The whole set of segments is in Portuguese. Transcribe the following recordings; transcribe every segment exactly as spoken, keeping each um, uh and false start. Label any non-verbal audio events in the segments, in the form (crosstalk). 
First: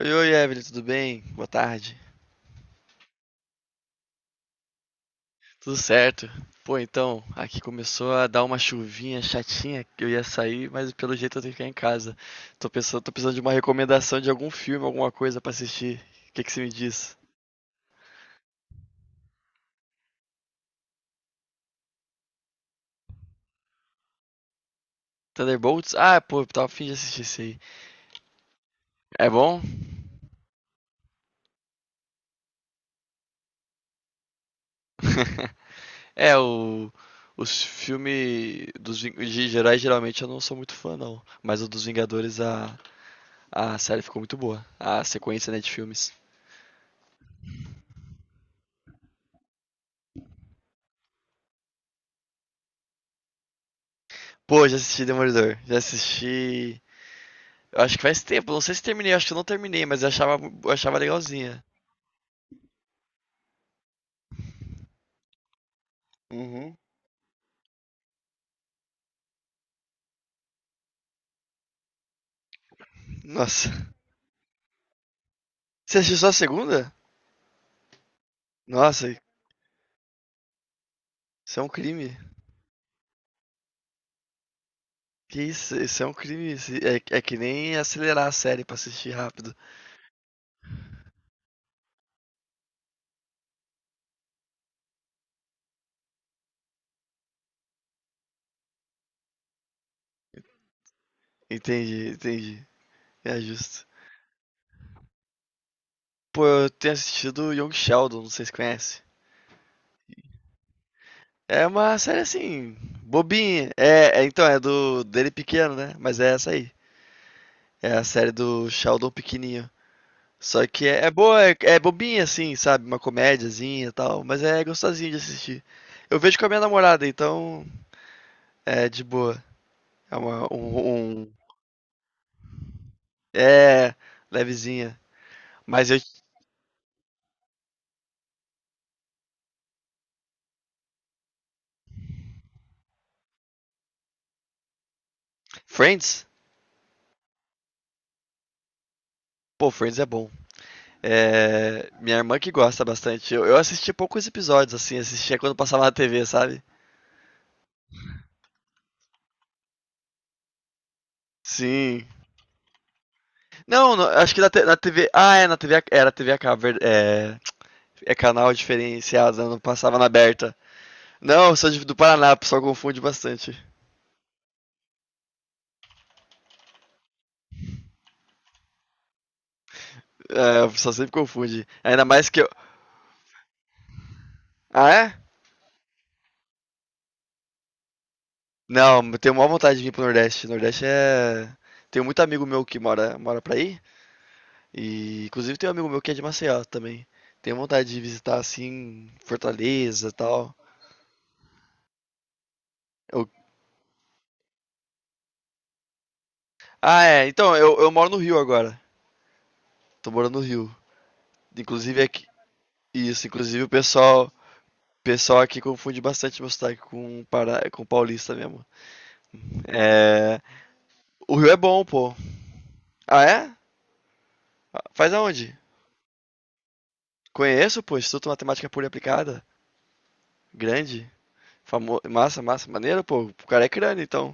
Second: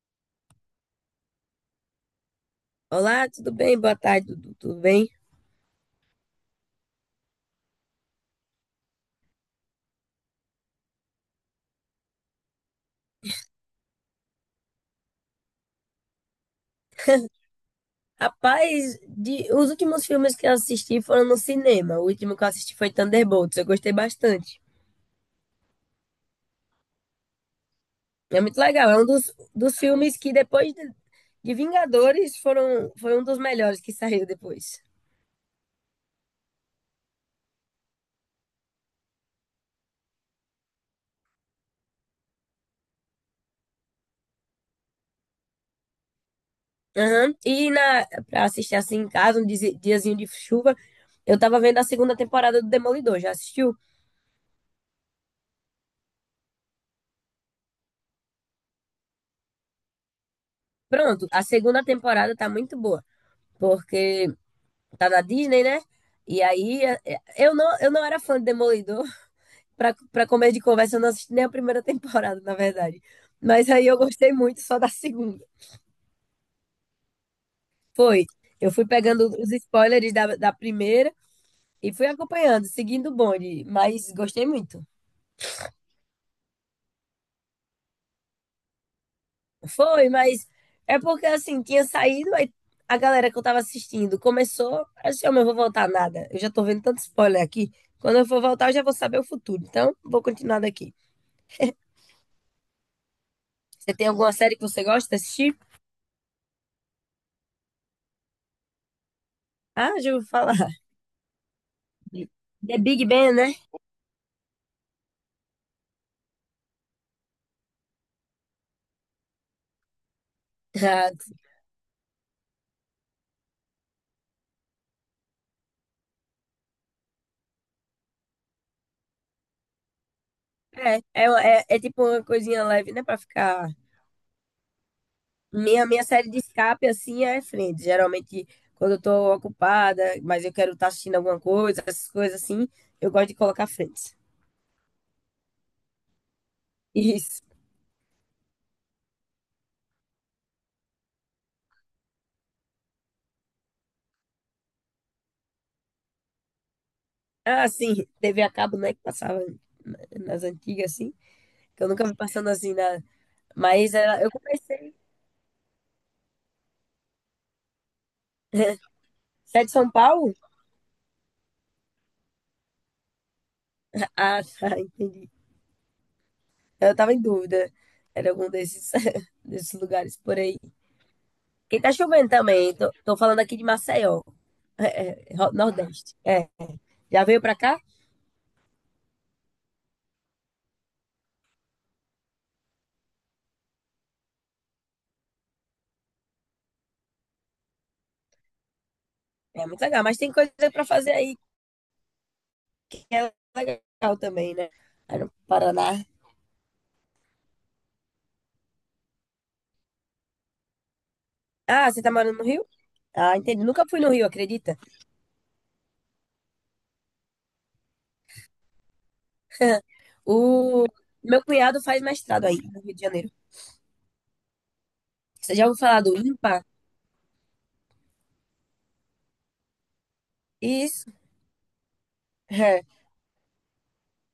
Oi, oi, Evelyn, tudo bem? Boa tarde. Olá, tudo bem? Boa tarde, Dudu. Tudo bem? Tudo certo. Pô, então, aqui começou a dar uma chuvinha chatinha que eu ia sair, mas pelo jeito eu tenho que ficar em casa. Tô pensando, tô precisando de uma recomendação de algum filme, alguma coisa pra assistir. O que que você me diz? (laughs) Rapaz, de- os últimos filmes que eu assisti foram no cinema. O último que eu assisti foi Thunderbolts. Eu gostei bastante. Thunderbolts? Ah, pô, eu tava a fim de assistir esse aí. É muito legal. É um É dos, bom? dos filmes que depois de, de Vingadores foram, foi um dos melhores que saiu depois. (laughs) É, o, os filmes dos Ving- de heróis geralmente eu não sou muito fã, não. Mas o dos Vingadores, a, a série ficou muito boa. A sequência, né, de filmes. Aham. E na, pra assistir assim em casa, um dizi- diazinho de chuva, eu tava vendo a segunda temporada do Demolidor. Já assistiu? Pô, já assisti Demolidor. Já assisti. Eu acho que faz tempo, não sei se terminei, acho que eu não terminei, mas eu achava, eu achava Pronto, a legalzinha. segunda temporada tá muito boa. Porque tá na Disney, né? E Uhum. aí, eh, eu não, eu não era fã de Demolidor. (laughs) Pra, pra comer de conversa, eu não assisti nem a primeira (laughs) temporada, na verdade. Mas Nossa. aí (laughs) eu gostei muito só da segunda. Você assistiu só a segunda? Foi. Eu fui Nossa, pegando os spoilers da, da primeira isso é um e fui crime. acompanhando, seguindo o bonde. Mas gostei muito. Que isso, isso é um crime. isso- É, é que nem acelerar a série pra assistir rápido. Foi, mas é porque assim, tinha saído, aí a galera que eu tava assistindo começou. Assim, eu não vou voltar nada. Eu já tô vendo tanto spoiler aqui. Quando eu for voltar, eu já vou saber o futuro. Então, vou continuar daqui. Entendi, entendi. É justo. Você tem alguma série que você gosta de assistir? Pô, eu tenho assistido Young Sheldon, não sei se conhece. Ah, já ouvi falar. (laughs) É uma série assim, The Big Bang, né? bobinha. É, é, então, é do dele pequeno, né? Mas é essa aí. É a série do Sheldon pequenininho. Só que é, Ah, é boa, é, é bobinha assim, sabe? Uma comédiazinha e tal, mas é gostosinho de assistir. Eu vejo com a minha namorada, então é de boa. É uma, um, é, é, um- é, é tipo uma coisinha leve, né? Pra ficar. é levezinha. Minha, Mas eu, minha série de escape, assim, é Friends. Geralmente, quando eu tô ocupada, mas eu quero estar assistindo alguma coisa, essas coisas assim, eu gosto de colocar Friends. Friends? Isso. Pô, Friends é bom. É, minha irmã que gosta bastante. Eu, eu assisti poucos episódios, assim, assistia quando passava na tê vê, sabe? Ah, sim, T V a cabo, né? Que passava na- nas antigas, assim, que eu Sim. nunca vi passando assim na. Mas Não, não, era- eu acho que na, te- na comecei. tê vê. Ah, é, na tê vê. a- Era tê vê a cabo, é, é canal diferenciado, né? Não Você é de São passava na Paulo? aberta. Não, eu sou de- do Paraná, o pessoal confunde bastante. (laughs) Ah, tá, entendi. Eu tava em dúvida. Era algum desses, (laughs) desses lugares por aí. É, o pessoal sempre confunde. Porque tá Ainda mais chovendo que eu. também. Tô, tô falando aqui de Maceió, é, Ah, é, é? é, Ro- Nordeste. É. Já veio pra cá? Não, eu tenho maior vontade de vir pro Nordeste. Nordeste é. Tenho muito amigo meu que mora, mora pra aí. E inclusive tem um amigo meu que é de Maceió também. Tenho vontade de visitar assim, É muito legal, Fortaleza e mas tem coisa tal. pra fazer aí que Eu- é legal também, né? Aí no Paraná. Ah, é. Então, eu, eu moro no Rio agora. Tô morando no Rio. Ah, Inclusive você tá aqui. morando no Rio? Isso, Ah, inclusive entendi. o Nunca fui no pessoal. Rio, O acredita? pessoal aqui confunde bastante meu sotaque com, para... com paulista mesmo. (laughs) O É. O meu Rio é cunhado bom, faz pô. mestrado aí no Rio de Ah, Janeiro. é? Faz aonde? Você já ouviu falar do IMPA? Conheço, pô, Instituto Matemática Pura e Aplicada. Grande. Isso. Famo... Massa, massa. Maneiro, (laughs) pô. O cara é crânio, então.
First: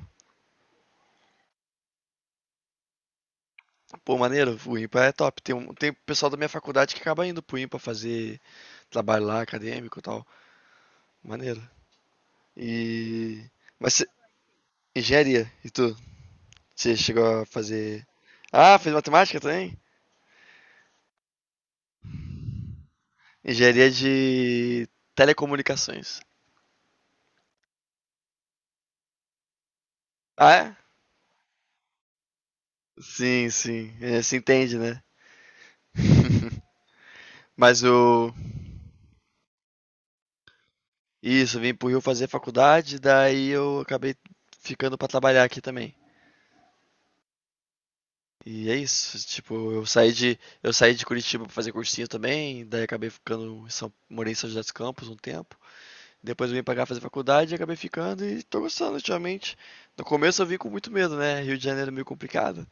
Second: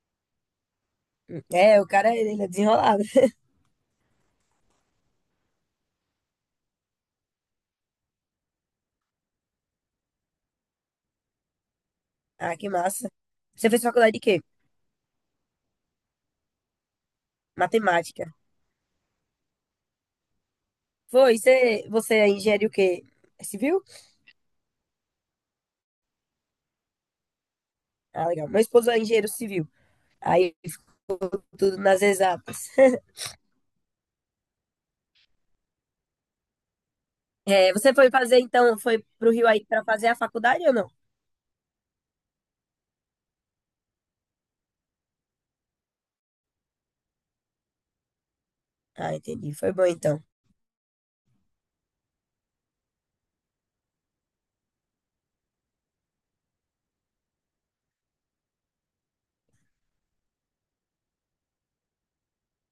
É, o cara, ele é desenrolado. (laughs) Pô, maneiro. O IMPA é top. Tem, um... Tem pessoal da minha faculdade que acaba indo pro IMPA fazer trabalho lá, acadêmico e tal. Maneiro. Ah, que massa. E. Você fez Mas cê- faculdade de quê? engenharia, e tu? Você chegou a fazer. Matemática. Ah, fez matemática também? Foi, você, você é engenheiro o quê? É civil? Engenharia de telecomunicações. Ah, legal. Meu esposo é engenheiro civil. Ah, Aí é? ficou tudo nas exatas. (laughs) Sim, sim. É, se entende, né? (laughs) É, Mas você foi o. fazer, então, foi pro Rio aí pra fazer a faculdade ou não? Isso, vim pro Rio fazer faculdade, daí eu acabei ficando pra trabalhar aqui também. E é Ah, isso, entendi. tipo, Foi bom, eu saí então. de eu saí de Curitiba pra fazer cursinho também, daí acabei ficando em São, morei em São José dos Campos um tempo. Depois eu vim pra cá fazer faculdade e acabei ficando e tô gostando ultimamente. No começo eu vim com muito medo, né? Rio de Janeiro é meio complicado.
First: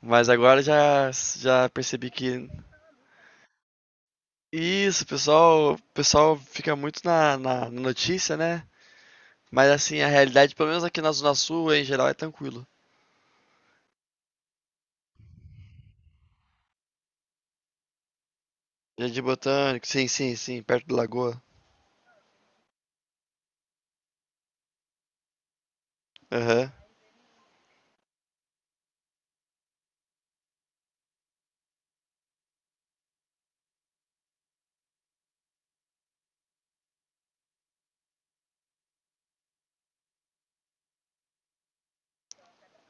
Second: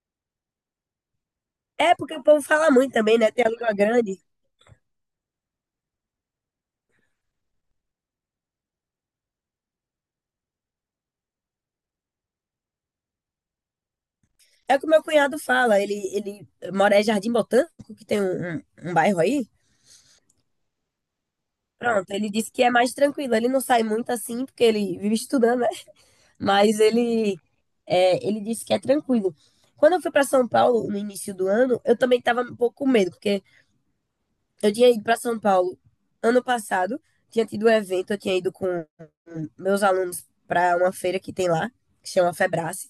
Mas agora já já É, percebi porque o povo que fala muito também, né? Tem a língua grande. isso, o pessoal, o pessoal fica muito na, na na notícia, né? Mas assim, a realidade, pelo menos aqui na Zona Sul, em geral, é tranquilo. É o que o meu cunhado fala. Ele, ele mora em Jardim Botânico, que tem um, um, um bairro Jardim aí. Botânico, sim, sim, sim, perto da lagoa. Pronto, ele disse que é mais tranquilo. Ele não sai muito assim, porque ele vive estudando, né? Aham, Mas ele, é, ele disse que é tranquilo. Quando eu fui para São Paulo no início do ano, eu também estava um pouco com medo, porque eu tinha ido para São Paulo ano passado, tinha tido um evento, eu tinha ido com meus alunos para uma feira que tem lá, que chama Febrace.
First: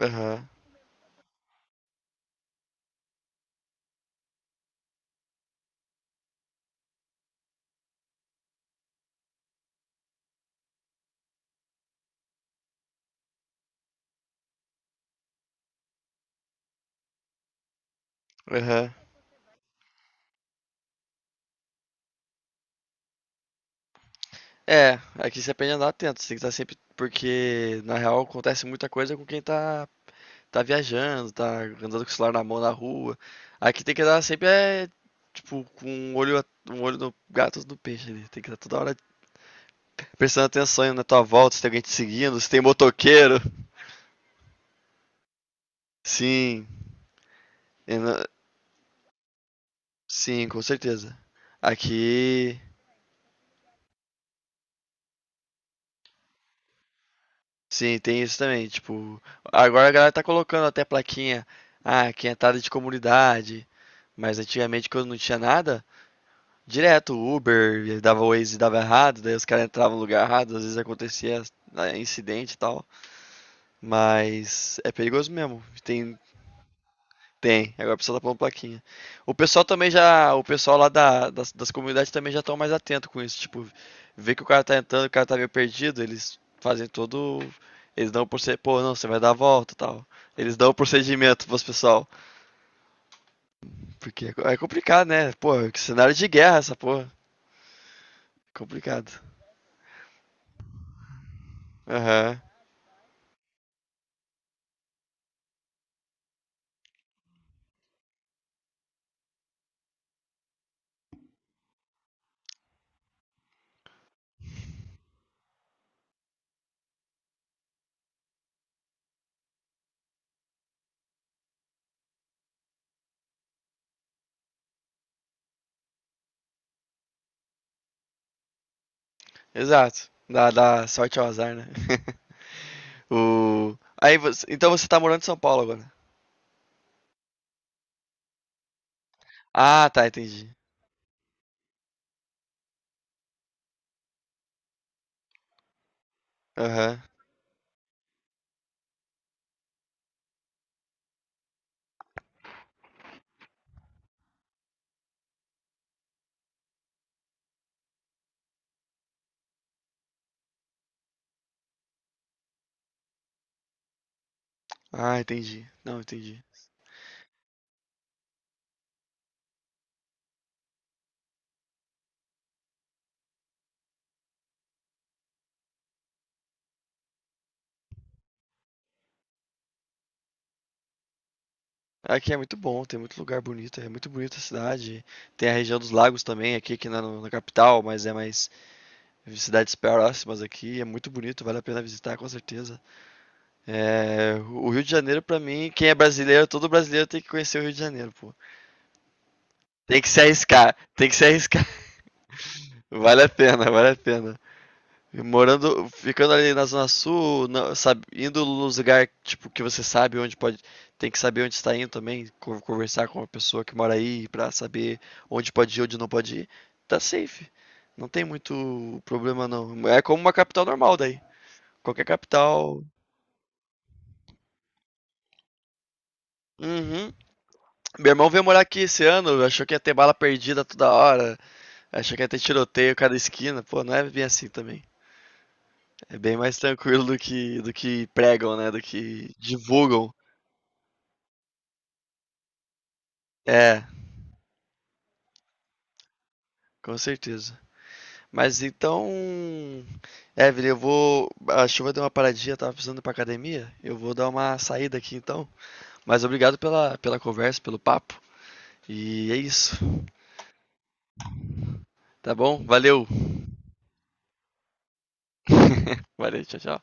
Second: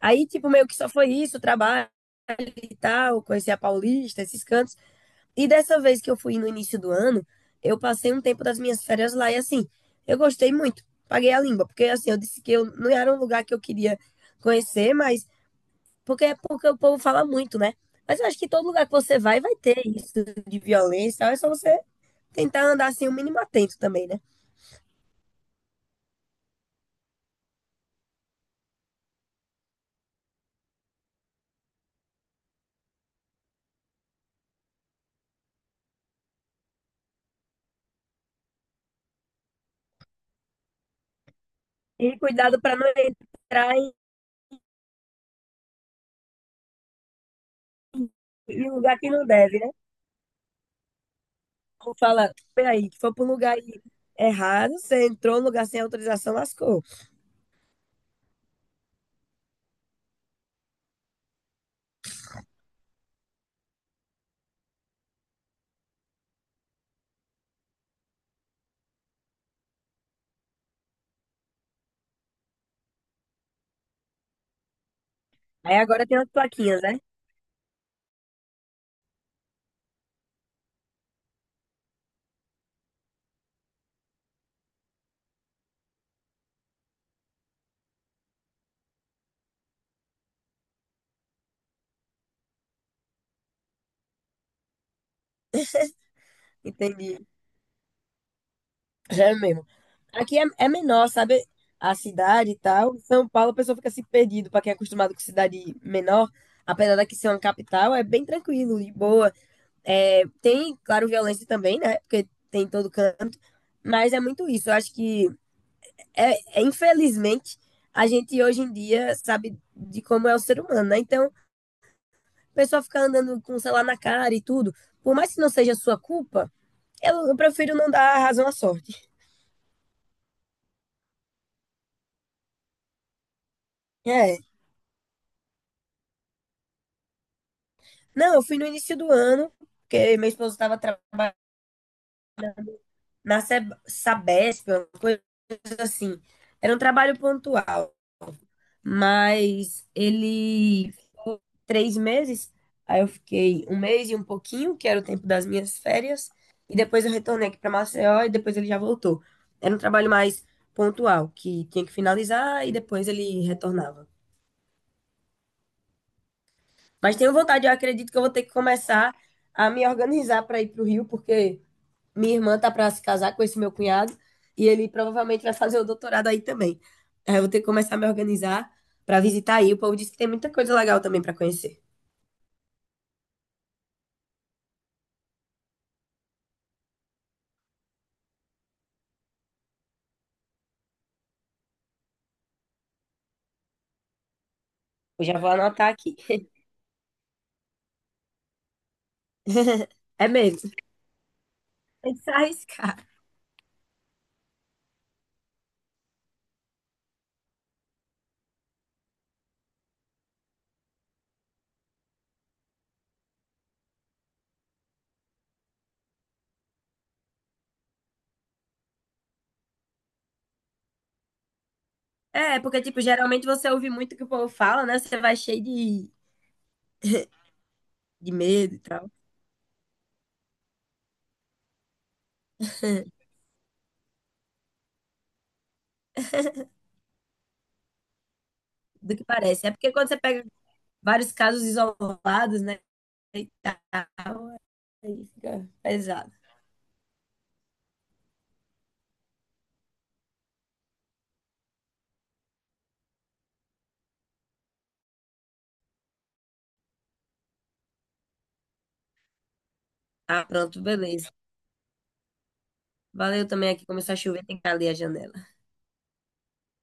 Aí, aham, tipo, meio que só foi isso, trabalho e tal, conheci a Paulista, esses cantos. E dessa vez que eu fui no início do ano, eu passei um tempo das minhas férias lá e assim, eu gostei muito. Paguei a língua, porque assim, eu disse que eu não era um lugar que eu queria conhecer, mas porque é porque o povo fala muito, né? Mas eu acho que todo lugar aham. que você vai, vai ter isso de violência, é só você tentar andar assim o mínimo atento também, né? É, aqui você aprende a andar atento, você tem que estar sempre. Porque na real acontece muita coisa com quem tá, tá viajando, tá andando com o celular na mão na rua. Aqui tem que andar sempre, é, tipo, com um olho, a- um olho no gato e outro no peixe ali. Tem que estar toda hora prestando atenção na tua volta, se tem alguém te E seguindo, se cuidado tem para não motoqueiro. entrar em, Sim, eu não- em lugar que não deve, né? sim, com certeza. Como fala, Aqui. peraí, que foi para um lugar errado, você entrou no lugar sem autorização, lascou. Sim, tem isso também. Tipo, agora a galera tá colocando até plaquinha, ah, quinhentada de comunidade. Mas antigamente, quando não tinha nada, direto o Uber, dava Waze e dava errado, daí os caras entravam no lugar errado, às vezes acontecia né, incidente e tal. Mas é perigoso mesmo. Aí agora tem Tem as plaquinhas, né? Tem, agora o pessoal tá pondo plaquinha. O pessoal também já, o pessoal lá da- das, das comunidades também já estão mais atento com isso, tipo, vê que o cara tá entrando, o cara tá meio perdido, eles fazem todo, eles dão o procedimento, pô, não, você vai dar a volta, e tal. Eles dão o procedimento pros pessoal, porque é co- é complicado, né? Pô, que (laughs) cenário de guerra essa porra, Entendi. é complicado. Já é mesmo. Aqui é, é menor, sabe? A Aham. cidade e tal. São Paulo, a pessoa fica assim perdido. Pra quem é acostumado com cidade menor, apesar daqui ser uma capital, é bem tranquilo de boa. É, tem, claro, violência também, né? Porque tem em todo canto. Mas é muito isso. Eu acho que, é, é, infelizmente, a gente hoje em dia sabe de como é o ser humano, né? Então, a pessoa fica andando com o celular na cara e tudo. Por mais que não seja sua culpa, eu, eu prefiro não dar razão à sorte. Exato. Dá, dá sorte ao azar, né? (laughs) O Aí É. você, então você tá morando em São Paulo agora. Não, eu fui no início do ano, Ah, tá, porque meu esposo entendi. estava trabalhando na Seb- Sabesp, uma coisa assim. Era um Aham. trabalho pontual, mas ele, três meses, aí eu fiquei um mês e um pouquinho, que era o tempo das minhas férias, e depois eu retornei aqui para Maceió e depois ele já voltou. Era um trabalho mais pontual, que tinha que finalizar e depois ele retornava. Ah, entendi. Não, entendi. Mas tenho vontade, eu acredito que eu vou ter que começar a me organizar para ir para o Rio, porque. Minha irmã tá pra se casar com esse meu cunhado e ele provavelmente vai fazer o doutorado aí também. Aí eu vou ter que começar a me organizar pra visitar aí. O povo disse que tem muita coisa legal também pra conhecer. Aqui é muito bom, tem muito lugar bonito, é muito bonita a cidade. Tem a região dos lagos também, aqui que não é na capital, mas é mais cidades próximas aqui, é muito bonito, vale a pena visitar com certeza. É, o Rio de Janeiro Eu já pra vou mim, quem anotar é aqui. brasileiro, todo brasileiro tem que conhecer o Rio de Janeiro, pô. Tem que se É mesmo, arriscar, tem que se arriscar. (laughs) tem que se (laughs) arriscar. Vale a pena, vale a pena. E Morando, ficando ali na Zona Sul, na- sabe, indo nos lugares tipo, que você sabe onde pode. Tem que saber onde está indo também, co- conversar com a pessoa que mora aí pra saber onde pode ir, onde não pode ir. Tá safe. Não tem muito problema, não. É como uma capital normal daí. Qualquer É, porque, capital. tipo, geralmente você ouve muito o que o povo fala, né? Você vai cheio de, Uhum. Meu irmão de veio morar medo e aqui esse tal, ano, achou que ia ter bala perdida toda hora, achou que ia ter tiroteio a cada esquina. Pô, não é bem assim também. É bem mais tranquilo do que, do que pregam, né? Do do que que parece. É porque quando divulgam. você pega vários casos isolados, né? E tá, É, aí fica pesado. com certeza. Mas então, Evelyn, eu vou. A chuva deu uma paradinha, eu tava precisando ir pra academia. Eu vou dar uma saída aqui então. Mas obrigado pela, pela conversa, pelo papo. E é isso. Ah, pronto, beleza. Tá bom? Valeu. Valeu também aqui, começou a chover, tem que abrir a janela. (laughs) Valeu, tchau, tchau.